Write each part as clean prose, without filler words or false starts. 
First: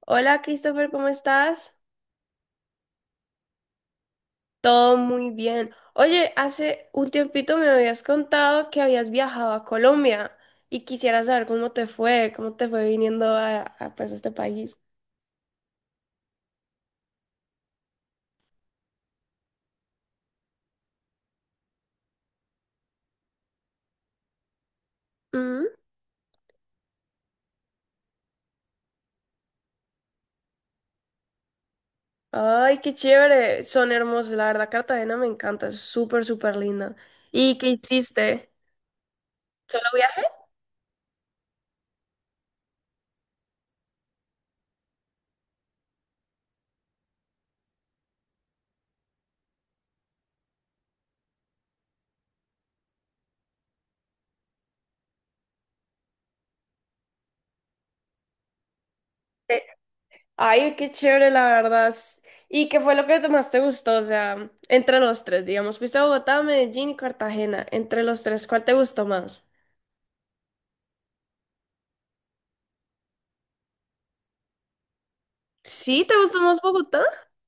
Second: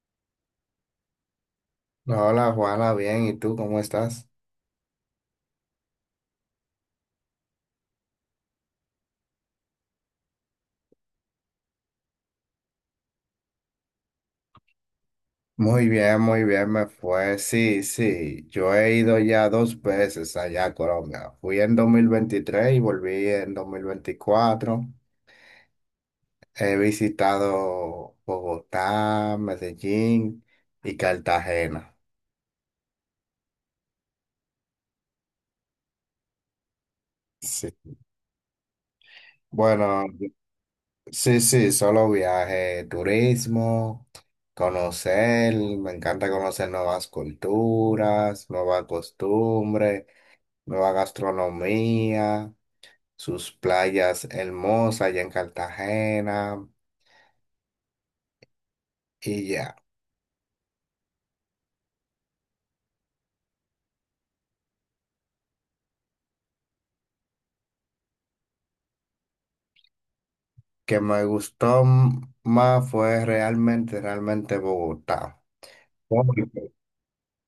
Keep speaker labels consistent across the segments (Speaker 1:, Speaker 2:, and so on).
Speaker 1: Hola Christopher, ¿cómo estás?
Speaker 2: Hola Juana, bien, ¿y tú cómo estás?
Speaker 1: Todo muy bien. Oye, hace un tiempito me habías contado que habías viajado a Colombia y quisiera saber cómo te fue viniendo pues, a este país.
Speaker 2: Muy bien, me fue. Sí, sí, yo he ido ya dos veces allá a Colombia. Fui en 2023 y volví en 2024.
Speaker 1: Ujú.
Speaker 2: He visitado Bogotá, Medellín y Cartagena.
Speaker 1: Ay, qué chévere. Son hermosos, la verdad, Cartagena me encanta, es súper, súper linda. ¿Y qué
Speaker 2: Sí.
Speaker 1: hiciste? ¿Solo
Speaker 2: Bueno, sí, sí, solo viaje, turismo, conocer, me encanta conocer nuevas culturas, nuevas costumbres, nueva gastronomía. Sus playas hermosas allá en Cartagena y
Speaker 1: viajaste?
Speaker 2: ya.
Speaker 1: Ay, qué chévere, la verdad. ¿Y qué fue lo que más te gustó? O sea, entre los tres, digamos, fuiste a Bogotá, Medellín y Cartagena. Entre los tres, ¿cuál te gustó más?
Speaker 2: Que me gustó más fue realmente, realmente Bogotá.
Speaker 1: Sí, ¿te gusta
Speaker 2: Porque-
Speaker 1: más Bogotá?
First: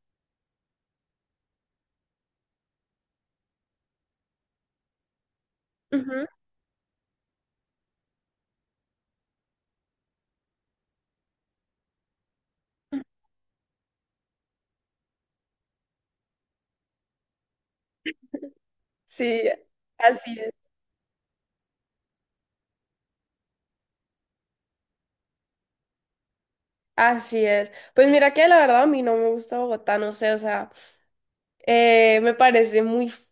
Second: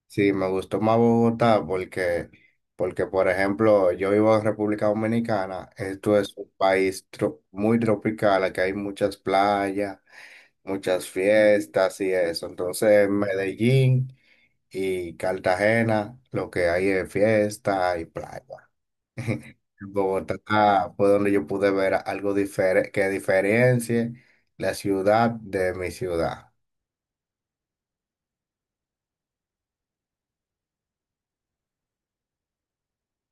Speaker 2: Sí, me gustó más Bogotá porque, porque por ejemplo, yo vivo en República Dominicana, esto
Speaker 1: Ujú.
Speaker 2: es un país muy tropical, aquí hay muchas playas, muchas fiestas y eso. Entonces, en Medellín y Cartagena, lo que hay es fiesta y playa.
Speaker 1: Sí, así es.
Speaker 2: Bogotá fue donde yo pude ver algo diferente que diferencie la ciudad de mi ciudad.
Speaker 1: Así es. Pues mira que la verdad a mí no me gusta Bogotá, no sé, o sea, me parece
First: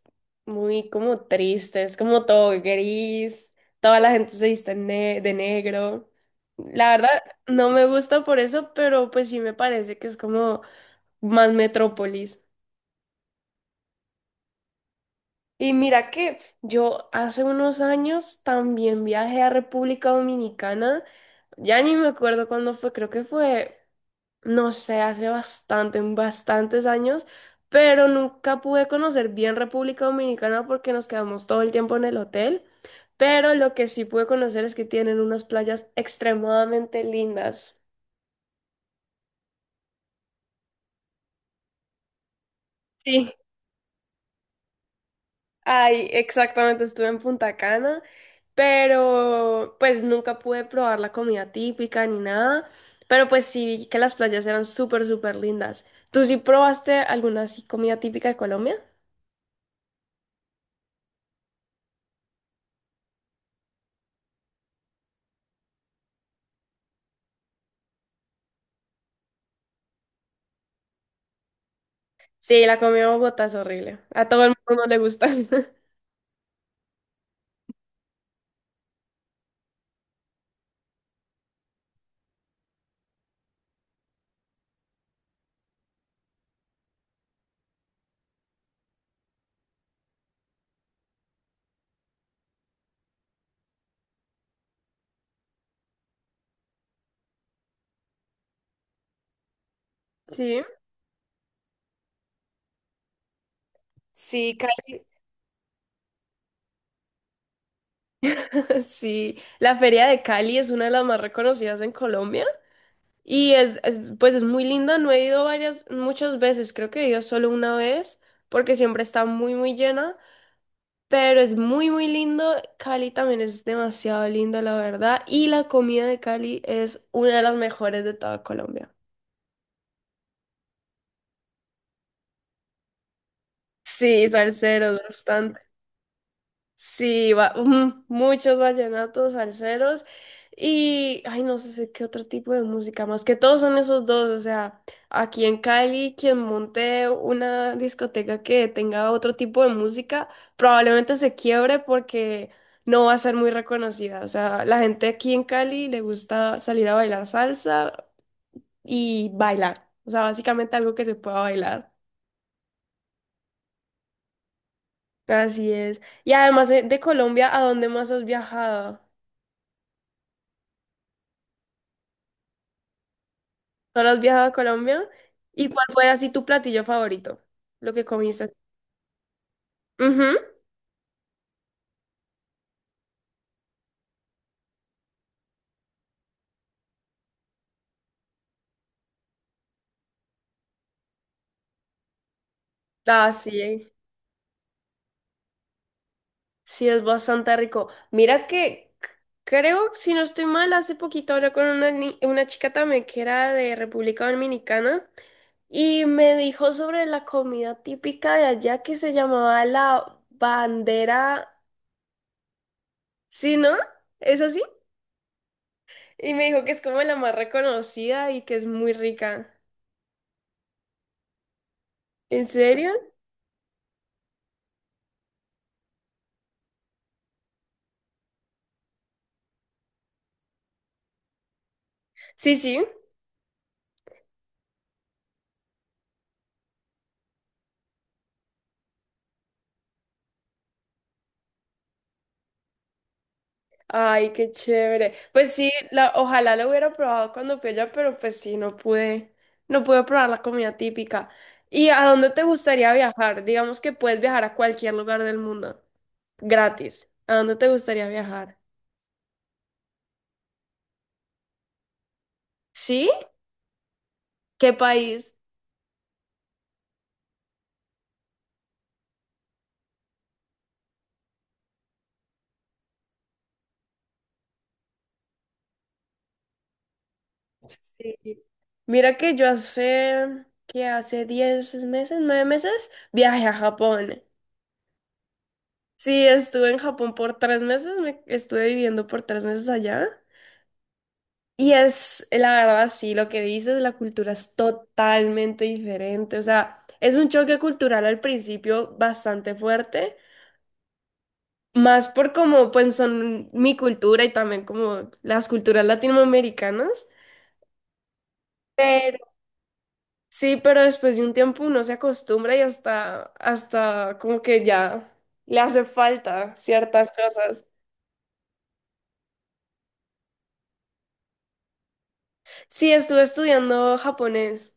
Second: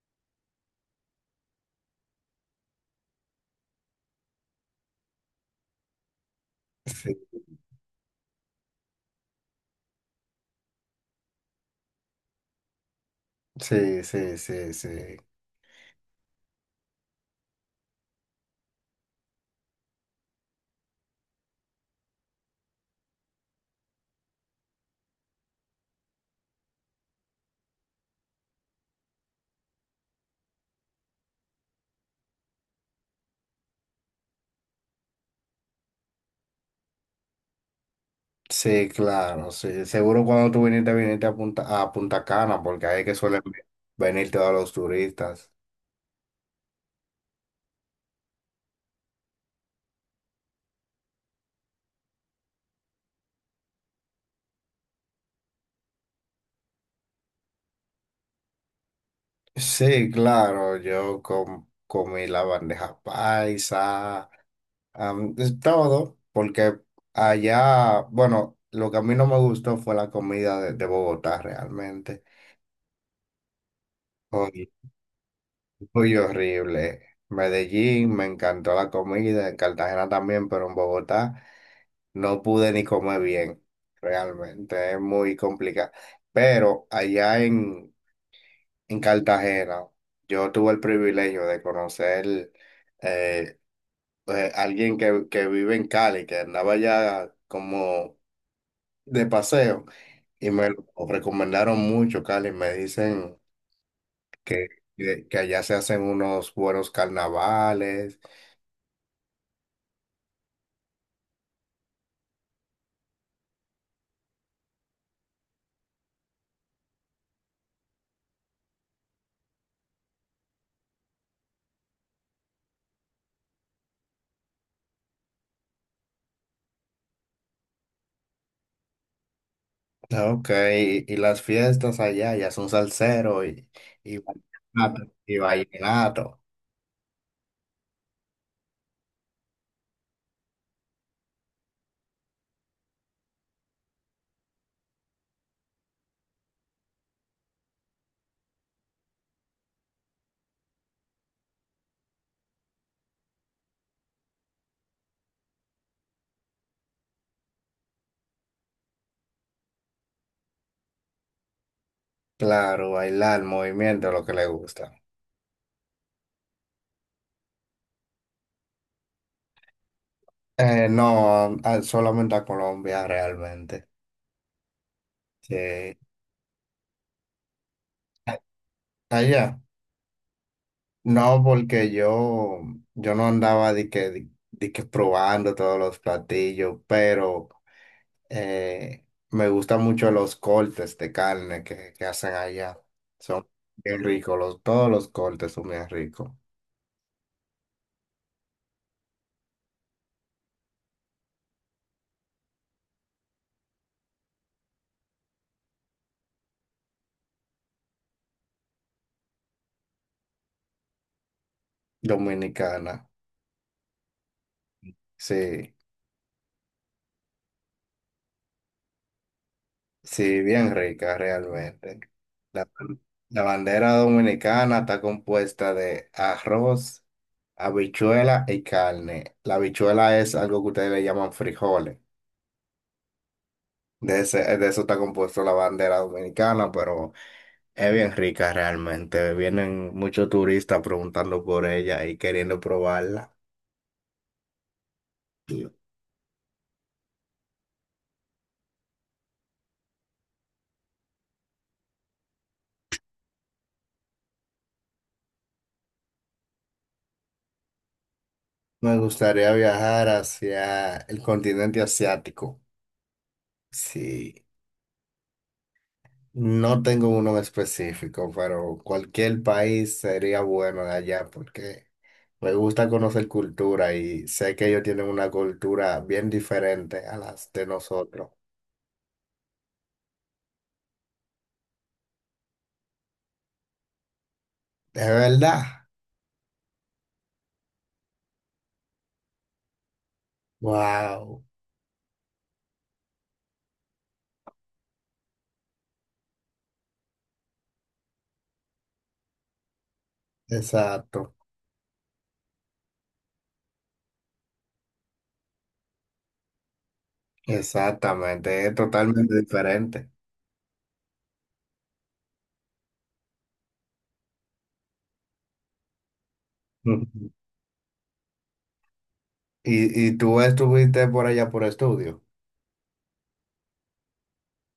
Speaker 1: muy como triste, es como todo gris, toda la gente se viste de negro. La verdad
Speaker 2: Sí,
Speaker 1: no me gusta por eso, pero pues sí me parece que es como más metrópolis.
Speaker 2: sí, sí, sí, sí.
Speaker 1: Y mira que yo hace unos años también viajé a República Dominicana. Ya ni me acuerdo cuándo fue, creo que fue, no sé, hace bastante, bastantes años, pero nunca pude conocer bien República Dominicana porque nos quedamos todo el tiempo en el hotel. Pero lo que sí pude conocer es que tienen unas playas extremadamente lindas.
Speaker 2: Sí, claro, sí. Seguro cuando tú viniste, viniste a Punta Cana, porque ahí es que
Speaker 1: Sí.
Speaker 2: suelen venir todos los turistas.
Speaker 1: Ay, exactamente, estuve en Punta Cana, pero pues nunca pude probar la comida típica ni nada, pero pues sí vi que las playas eran súper, súper lindas. ¿Tú sí probaste alguna así comida típica de Colombia?
Speaker 2: Sí, claro, yo comí la bandeja paisa, es todo, porque allá, bueno, lo que a mí no me gustó fue la comida de Bogotá realmente.
Speaker 1: Sí, la comida de Bogotá es horrible. A todo el
Speaker 2: Uy,
Speaker 1: mundo no le gusta.
Speaker 2: uy, horrible. Medellín, me encantó la comida, en Cartagena también, pero en Bogotá no pude ni comer bien. Realmente es muy complicado. Pero en Cartagena, yo tuve el privilegio de conocer eh, alguien que vive en Cali, que andaba allá como de paseo, y
Speaker 1: Sí.
Speaker 2: me lo recomendaron mucho, Cali. Me dicen
Speaker 1: Sí,
Speaker 2: que,
Speaker 1: Cali-
Speaker 2: que allá se hacen unos buenos carnavales.
Speaker 1: Sí. La feria de Cali es una de las más reconocidas en Colombia y pues es muy linda. No he ido varias, muchas veces, creo que he ido solo una vez porque siempre está muy, muy llena. Pero es muy, muy lindo. Cali también es demasiado lindo, la verdad. Y la comida de Cali es una de las mejores de toda Colombia.
Speaker 2: Ah, ok, y las fiestas allá ya son salsero y,
Speaker 1: Sí, salseros,
Speaker 2: y
Speaker 1: bastante.
Speaker 2: vallenato.
Speaker 1: Sí, ujú, muchos vallenatos, salseros y, ay, no sé qué otro tipo de música más, que todos son esos dos, o sea, aquí en Cali, quien monte una discoteca que tenga otro tipo de música, probablemente se quiebre porque no va a ser muy reconocida, o sea, la gente aquí en Cali le gusta salir a bailar salsa y bailar, o sea, básicamente algo que se pueda bailar,
Speaker 2: Claro, bailar, movimiento, lo que le gusta.
Speaker 1: así es. Y además de Colombia, ¿a dónde más has viajado?
Speaker 2: No, solamente a Colombia realmente.
Speaker 1: ¿Solo has viajado a Colombia? ¿Y cuál
Speaker 2: Sí.
Speaker 1: fue así tu platillo favorito? Lo que
Speaker 2: A-
Speaker 1: comiste.
Speaker 2: Allá.
Speaker 1: Ujú.
Speaker 2: No, porque yo no andaba de que probando todos los platillos, pero me gustan mucho los cortes de carne que hacen allá.
Speaker 1: Ah,
Speaker 2: Son
Speaker 1: sí.
Speaker 2: bien ricos, los, todos los cortes son bien ricos.
Speaker 1: Sí, es bastante rico. Mira que creo, si no estoy mal, hace poquito hablé con una, ni- una chica también que era de República Dominicana y me dijo sobre la comida típica de allá que se llamaba la bandera.
Speaker 2: Dominicana,
Speaker 1: ¿Sí, no? ¿Es así?
Speaker 2: sí,
Speaker 1: Y me dijo que es como la más reconocida y que es muy rica.
Speaker 2: sí, bien rica realmente.
Speaker 1: ¿En
Speaker 2: La,
Speaker 1: serio?
Speaker 2: la bandera dominicana está compuesta de arroz, habichuela y carne. La habichuela es algo que ustedes le llaman frijoles.
Speaker 1: Sí, sí.
Speaker 2: De eso está compuesto la bandera dominicana, pero es bien rica realmente. Vienen muchos turistas preguntando por ella y queriendo probarla.
Speaker 1: Ay, qué chévere. Pues sí, ojalá lo hubiera probado cuando fui allá, pero pues sí, no pude probar la comida típica. ¿Y a dónde te gustaría viajar? Digamos que puedes viajar a cualquier lugar del mundo, gratis. ¿A dónde te gustaría viajar?
Speaker 2: Me gustaría viajar hacia el continente asiático.
Speaker 1: ¿Sí?
Speaker 2: Sí.
Speaker 1: ¿Qué país?
Speaker 2: No tengo uno en específico, pero cualquier país sería bueno de allá porque me gusta conocer cultura y sé que ellos tienen una cultura bien diferente a las de nosotros.
Speaker 1: Sí. Mira que yo hace 10 meses, 9 meses, viajé a Japón.
Speaker 2: ¿De verdad?
Speaker 1: Sí, estuve en Japón por 3 meses, me estuve viviendo por 3 meses allá.
Speaker 2: Wow,
Speaker 1: Y es, la verdad, sí, lo que dices, la cultura es totalmente diferente. O sea, es un choque cultural al principio bastante fuerte,
Speaker 2: exacto,
Speaker 1: más por como pues son mi cultura y también como las culturas latinoamericanas.
Speaker 2: exactamente, es
Speaker 1: Pero
Speaker 2: totalmente diferente.
Speaker 1: sí, pero después de un tiempo uno se acostumbra y hasta, hasta como que ya le hace falta ciertas
Speaker 2: Ujú.
Speaker 1: cosas.
Speaker 2: Y tú estuviste por allá por estudio?
Speaker 1: Sí, estuve estudiando japonés.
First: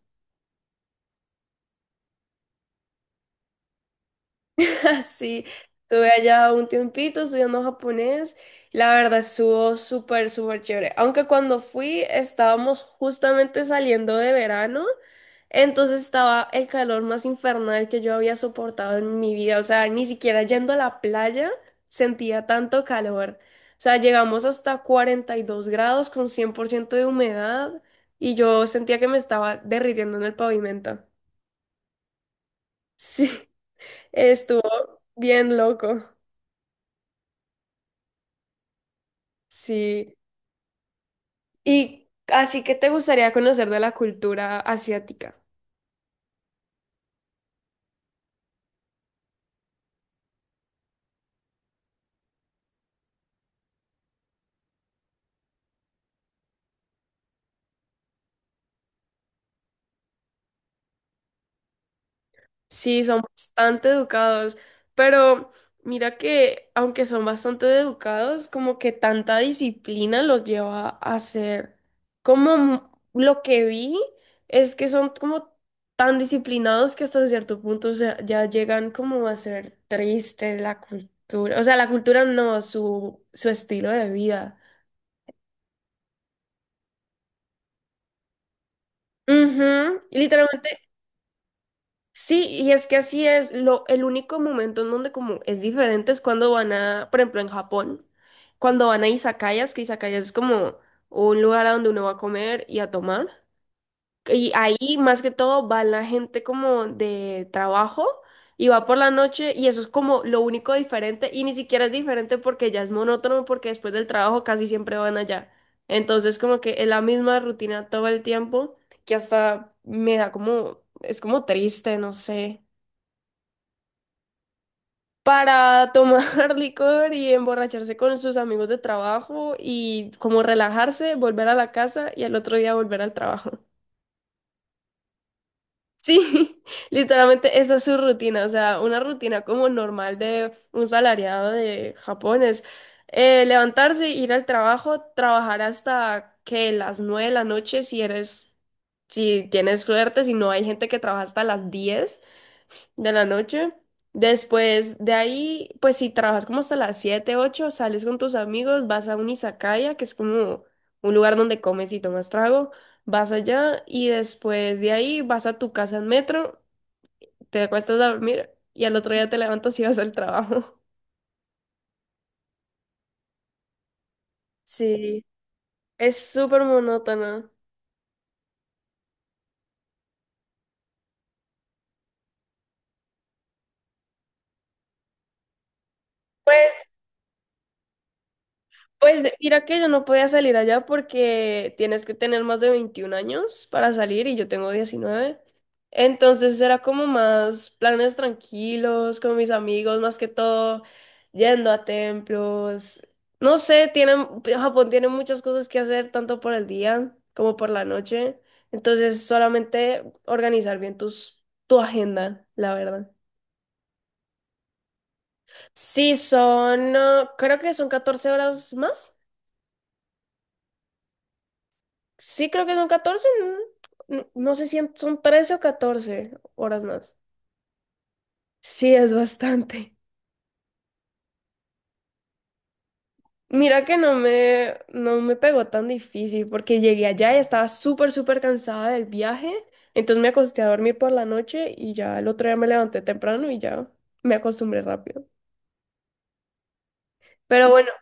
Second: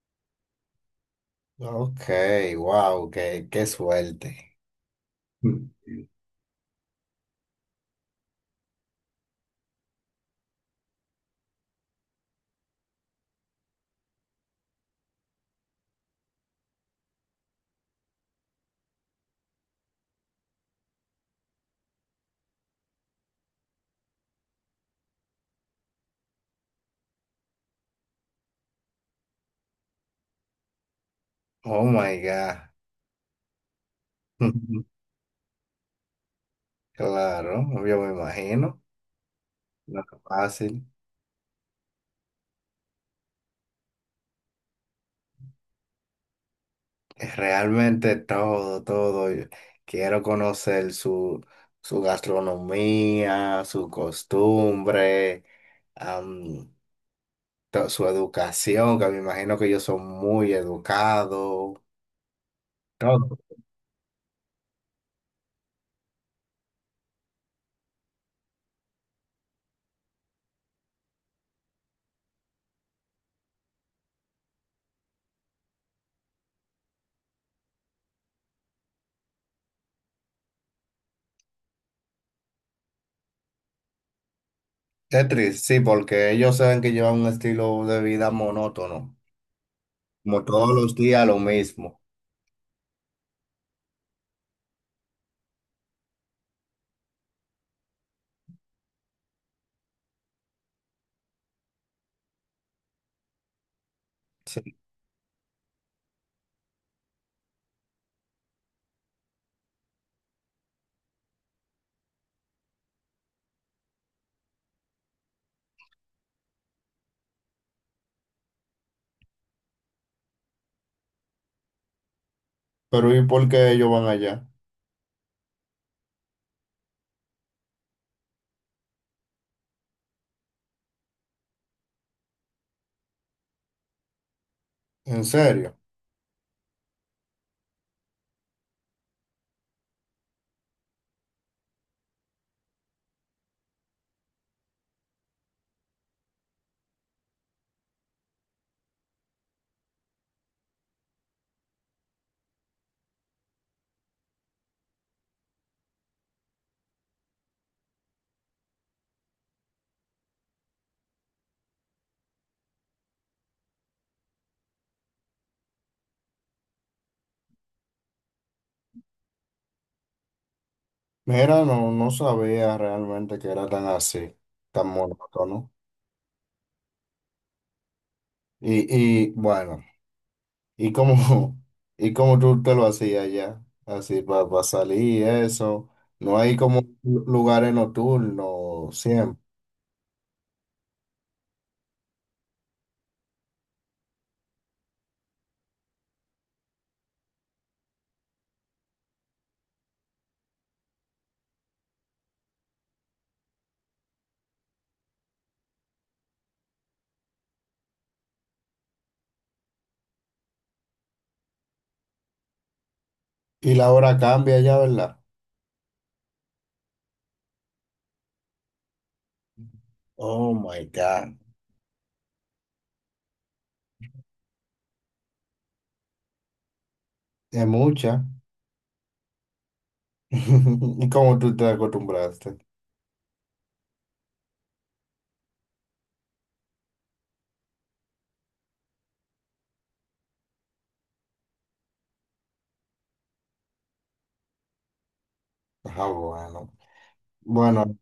Speaker 2: Ok, wow, qué, qué suerte.
Speaker 1: Sí,
Speaker 2: Mm.
Speaker 1: estuve allá un tiempito estudiando japonés. La verdad estuvo súper, súper chévere. Aunque cuando fui estábamos justamente saliendo de verano, entonces estaba el calor más infernal que yo había soportado en mi vida. O sea, ni siquiera yendo a la playa sentía tanto calor. O sea, llegamos hasta 42 grados con 100% de humedad y yo sentía que me estaba derritiendo en el pavimento.
Speaker 2: Oh my God.
Speaker 1: Sí, estuvo bien loco.
Speaker 2: Claro, yo me imagino. Lo
Speaker 1: Sí.
Speaker 2: que fácil.
Speaker 1: Y así que te gustaría conocer de la cultura asiática.
Speaker 2: Es realmente todo, todo. Yo quiero conocer su, su gastronomía, su costumbre, am, su educación, que me imagino que ellos son muy educados.
Speaker 1: Sí, son
Speaker 2: Todo.
Speaker 1: bastante educados, pero mira que aunque son bastante educados, como que tanta disciplina los lleva a ser como lo que vi es que son como tan disciplinados que hasta cierto punto ya llegan como a ser tristes la cultura. O sea, la cultura no, su estilo de vida.
Speaker 2: Es triste, sí, porque ellos saben que llevan un estilo de vida monótono,
Speaker 1: Ujú,
Speaker 2: como todos
Speaker 1: literalmente.
Speaker 2: los días lo mismo.
Speaker 1: Sí, y es que así es, lo, el único momento en donde como es diferente es cuando van a, por ejemplo, en Japón, cuando van a izakayas, que izakayas es como un lugar a donde uno va a comer y a tomar. Y ahí
Speaker 2: Sí.
Speaker 1: más que todo va la gente como de trabajo y va por la noche y eso es como lo único diferente y ni siquiera es diferente porque ya es monótono porque después del trabajo casi siempre van allá. Entonces como que es la misma rutina todo el tiempo que hasta me da como, es como triste, no sé.
Speaker 2: Pero ¿y por qué ellos van allá?
Speaker 1: Para tomar licor y emborracharse con sus amigos de trabajo y como relajarse, volver a la casa y al otro día volver al trabajo.
Speaker 2: ¿En serio?
Speaker 1: Sí, literalmente esa es su rutina, o sea, una rutina como normal de un salariado de Japón es levantarse, ir al trabajo, trabajar hasta que las 9 de la noche si eres, si tienes suerte, si no hay gente que trabaja hasta las 10 de la noche. Después de ahí, pues si trabajas como hasta las 7 8 sales con tus amigos, vas a un izakaya, que es como un lugar donde comes y tomas trago, vas allá y después de ahí vas a tu casa en metro, te acuestas a dormir y al otro día te levantas y vas al trabajo.
Speaker 2: Mira, no, no sabía realmente que era tan así, tan
Speaker 1: Sí,
Speaker 2: monótono.
Speaker 1: es súper monótono.
Speaker 2: Y bueno, ¿y cómo, y cómo tú te lo hacías ya? Así para salir, y eso. No hay como
Speaker 1: Pues
Speaker 2: lugares nocturnos
Speaker 1: Pues
Speaker 2: siempre.
Speaker 1: mira que yo no podía salir allá porque tienes que tener más de 21 años para salir y yo tengo 19. Entonces era como más planes tranquilos con mis amigos, más que todo yendo a templos. No sé, tienen, Japón tiene muchas cosas que hacer tanto por el día como por la noche. Entonces solamente organizar bien tu agenda, la verdad.
Speaker 2: Y la hora cambia ya, ¿verdad?
Speaker 1: Sí, son, creo que son 14 horas más.
Speaker 2: Oh my God.
Speaker 1: Sí, creo que son 14. ¿No? No sé si son 13 o 14 horas más.
Speaker 2: Es mucha.
Speaker 1: Sí, es bastante.
Speaker 2: ¿Y cómo tú te acostumbraste?
Speaker 1: Mira que no me pegó tan difícil porque llegué allá y estaba súper, súper cansada del viaje. Entonces me acosté a dormir por la noche y ya el otro día me levanté temprano y ya me acostumbré rápido.
Speaker 2: Ah, bueno.
Speaker 1: Pero bueno,
Speaker 2: Bueno,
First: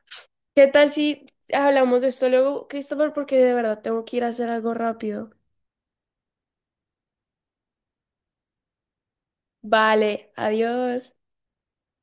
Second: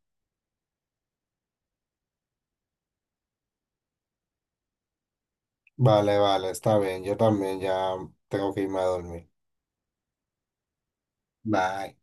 Speaker 1: ¿qué tal si hablamos de esto luego, Christopher? Porque de verdad tengo que ir a hacer algo rápido.
Speaker 2: vale, vale, está bien. Yo también ya tengo que irme a dormir.
Speaker 1: Vale, adiós.
Speaker 2: Bye.